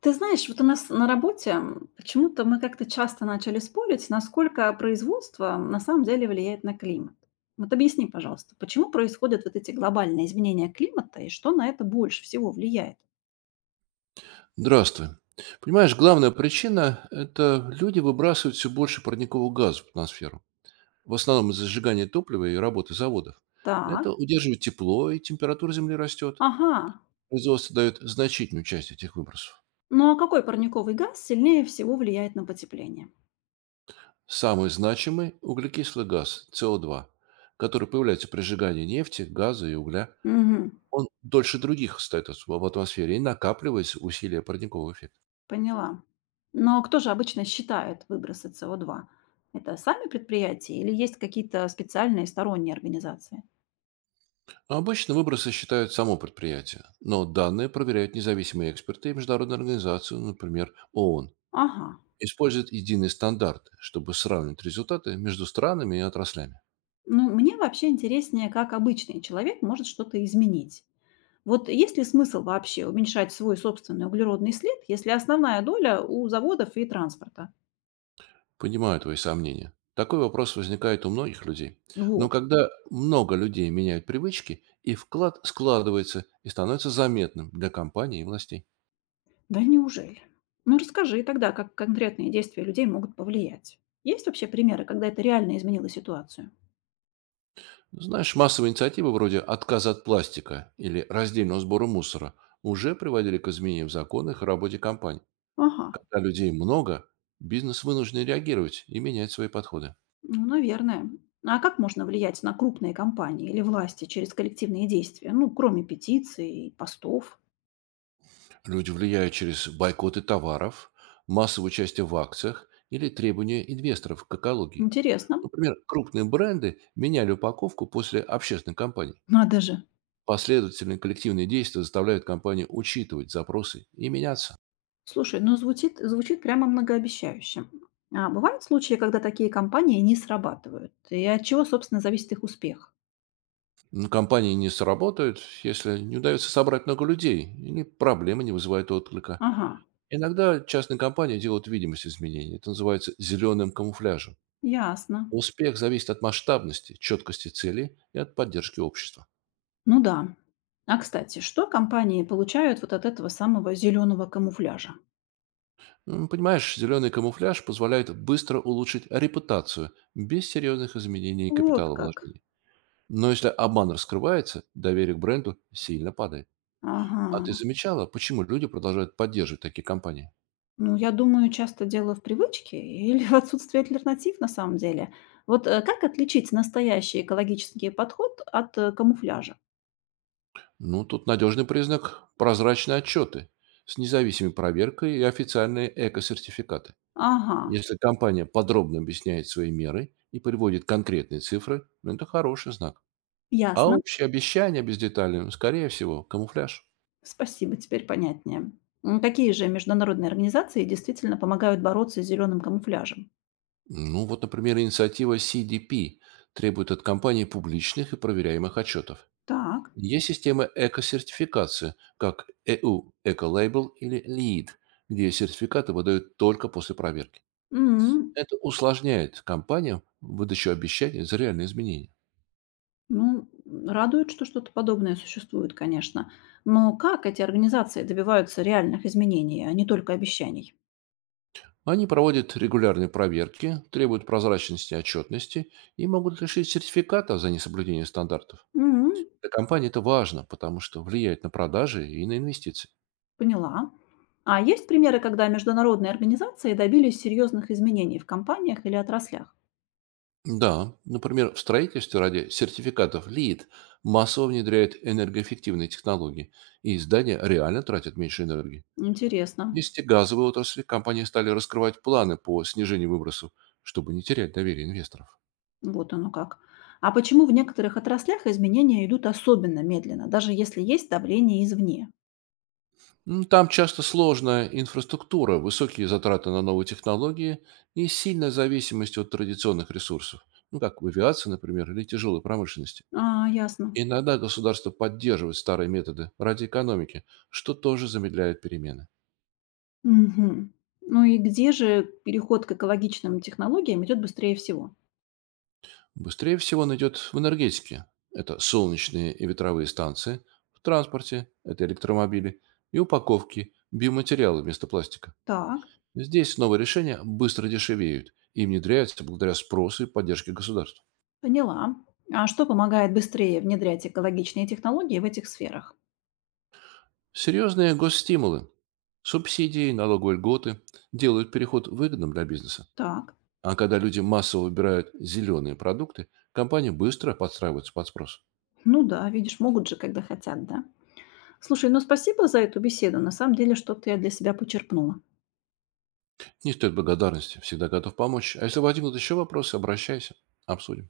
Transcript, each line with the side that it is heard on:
left: Ты знаешь, вот у нас на работе почему-то мы как-то часто начали спорить, насколько производство на самом деле влияет на климат. Вот объясни, пожалуйста, почему происходят вот эти глобальные изменения климата и что на это больше всего влияет?
right: Здравствуй. Понимаешь, главная причина — это люди выбрасывают все больше парникового газа в атмосферу. В основном из-за сжигания топлива и работы заводов.
left: Так,
right: Это удерживает тепло, и температура Земли растет.
left: ага.
right: Производство дает значительную часть этих выбросов.
left: Ну а какой парниковый газ сильнее всего влияет на потепление?
right: Самый значимый — углекислый газ, СО2, который появляется при сжигании нефти, газа и угля.
left: Угу,
right: Он дольше других остается в атмосфере и накапливается усилие парникового эффекта.
left: поняла. Но кто же обычно считает выбросы СО2? Это сами предприятия или есть какие-то специальные сторонние организации?
right: Обычно выбросы считают само предприятие, но данные проверяют независимые эксперты и международные организации, например, ООН.
left: Ага.
right: Используют единые стандарты, чтобы сравнить результаты между странами и отраслями.
left: Ну, мне вообще интереснее, как обычный человек может что-то изменить. Вот есть ли смысл вообще уменьшать свой собственный углеродный след, если основная доля у заводов и транспорта?
right: Понимаю твои сомнения. Такой вопрос возникает у многих людей. Но
left: Вот.
right: когда много людей меняют привычки, и вклад складывается и становится заметным для компаний и властей.
left: Да неужели? Ну, расскажи тогда, как конкретные действия людей могут повлиять. Есть вообще примеры, когда это реально изменило ситуацию?
right: Знаешь, массовые инициативы вроде отказа от пластика или раздельного сбора мусора уже приводили к изменениям в законах и работе компаний.
left: Ага,
right: Когда людей много, бизнес вынужден реагировать и менять свои подходы.
left: ну, наверное. А как можно влиять на крупные компании или власти через коллективные действия? Ну, кроме петиций и постов.
right: Люди влияют через бойкоты товаров, массовое участие в акциях или требования инвесторов к экологии.
left: Интересно.
right: Например, крупные бренды меняли упаковку после общественной кампании.
left: Надо же.
right: Последовательные коллективные действия заставляют компании учитывать запросы и меняться.
left: Слушай, ну звучит прямо многообещающе. А бывают случаи, когда такие компании не срабатывают? И от чего, собственно, зависит их успех?
right: Но компании не сработают, если не удается собрать много людей или проблемы не вызывают отклика.
left: Ага,
right: Иногда частные компании делают видимость изменений. Это называется зеленым камуфляжем.
left: ясно.
right: Успех зависит от масштабности, четкости целей и от поддержки общества.
left: Ну да. А кстати, что компании получают вот от этого самого зеленого камуфляжа?
right: Понимаешь, зеленый камуфляж позволяет быстро улучшить репутацию без серьезных изменений
left: Вот
right: капитала
left: как.
right: вложений. Но если обман раскрывается, доверие к бренду сильно падает. А ты
left: Ага.
right: замечала, почему люди продолжают поддерживать такие компании?
left: Ну, я думаю, часто дело в привычке или в отсутствии альтернатив на самом деле. Вот как отличить настоящий экологический подход от камуфляжа?
right: Ну, тут надежный признак — прозрачные отчеты с независимой проверкой и официальные эко-сертификаты.
left: Ага,
right: Если компания подробно объясняет свои меры и приводит конкретные цифры, ну, это хороший знак. А
left: ясно.
right: общие обещания без деталей, скорее всего, камуфляж.
left: Спасибо, теперь понятнее. Какие же международные организации действительно помогают бороться с зеленым камуфляжем?
right: Ну вот, например, инициатива CDP требует от компании публичных и проверяемых отчетов.
left: Так.
right: Есть системы эко-сертификации, как EU Ecolabel или LEED, где сертификаты выдают только после проверки.
left: М,
right: Это усложняет компаниям выдачу обещаний за реальные изменения.
left: Ну, радует, что что-то подобное существует, конечно. Но как эти организации добиваются реальных изменений, а не только обещаний?
right: Они проводят регулярные проверки, требуют прозрачности и отчетности и могут лишить сертификата за несоблюдение стандартов.
left: М,
right: Для компании это важно, потому что влияет на продажи и на инвестиции.
left: Поняла. А есть примеры, когда международные организации добились серьезных изменений в компаниях или отраслях?
right: Да, например, в строительстве ради сертификатов Лид массово внедряют энергоэффективные технологии, и здания реально тратят меньше энергии. В
left: Интересно.
right: нефтегазовой отрасли компании стали раскрывать планы по снижению выбросов, чтобы не терять доверие инвесторов.
left: Вот оно как. А почему в некоторых отраслях изменения идут особенно медленно, даже если есть давление извне?
right: Там часто сложная инфраструктура, высокие затраты на новые технологии и сильная зависимость от традиционных ресурсов, ну как в авиации, например, или тяжелой промышленности.
left: А, ясно.
right: Иногда государство поддерживает старые методы ради экономики, что тоже замедляет перемены.
left: Мгм. Ну и где же переход к экологичным технологиям идет быстрее всего?
right: Быстрее всего он идет в энергетике. Это солнечные и ветровые станции, в транспорте — это электромобили, и упаковки, биоматериалы вместо пластика.
left: Так,
right: Здесь новые решения быстро дешевеют и внедряются благодаря спросу и поддержке государства.
left: поняла. А что помогает быстрее внедрять экологичные технологии в этих сферах?
right: Серьезные госстимулы, субсидии, налоговые льготы делают переход выгодным для бизнеса.
left: Так.
right: А когда люди массово выбирают зеленые продукты, компания быстро подстраивается под спрос.
left: Ну да, видишь, могут же, когда хотят, да? Слушай, ну спасибо за эту беседу. На самом деле, что-то я для себя почерпнула.
right: Не стоит благодарности, всегда готов помочь. А если возникнут еще вопросы, обращайся, обсудим.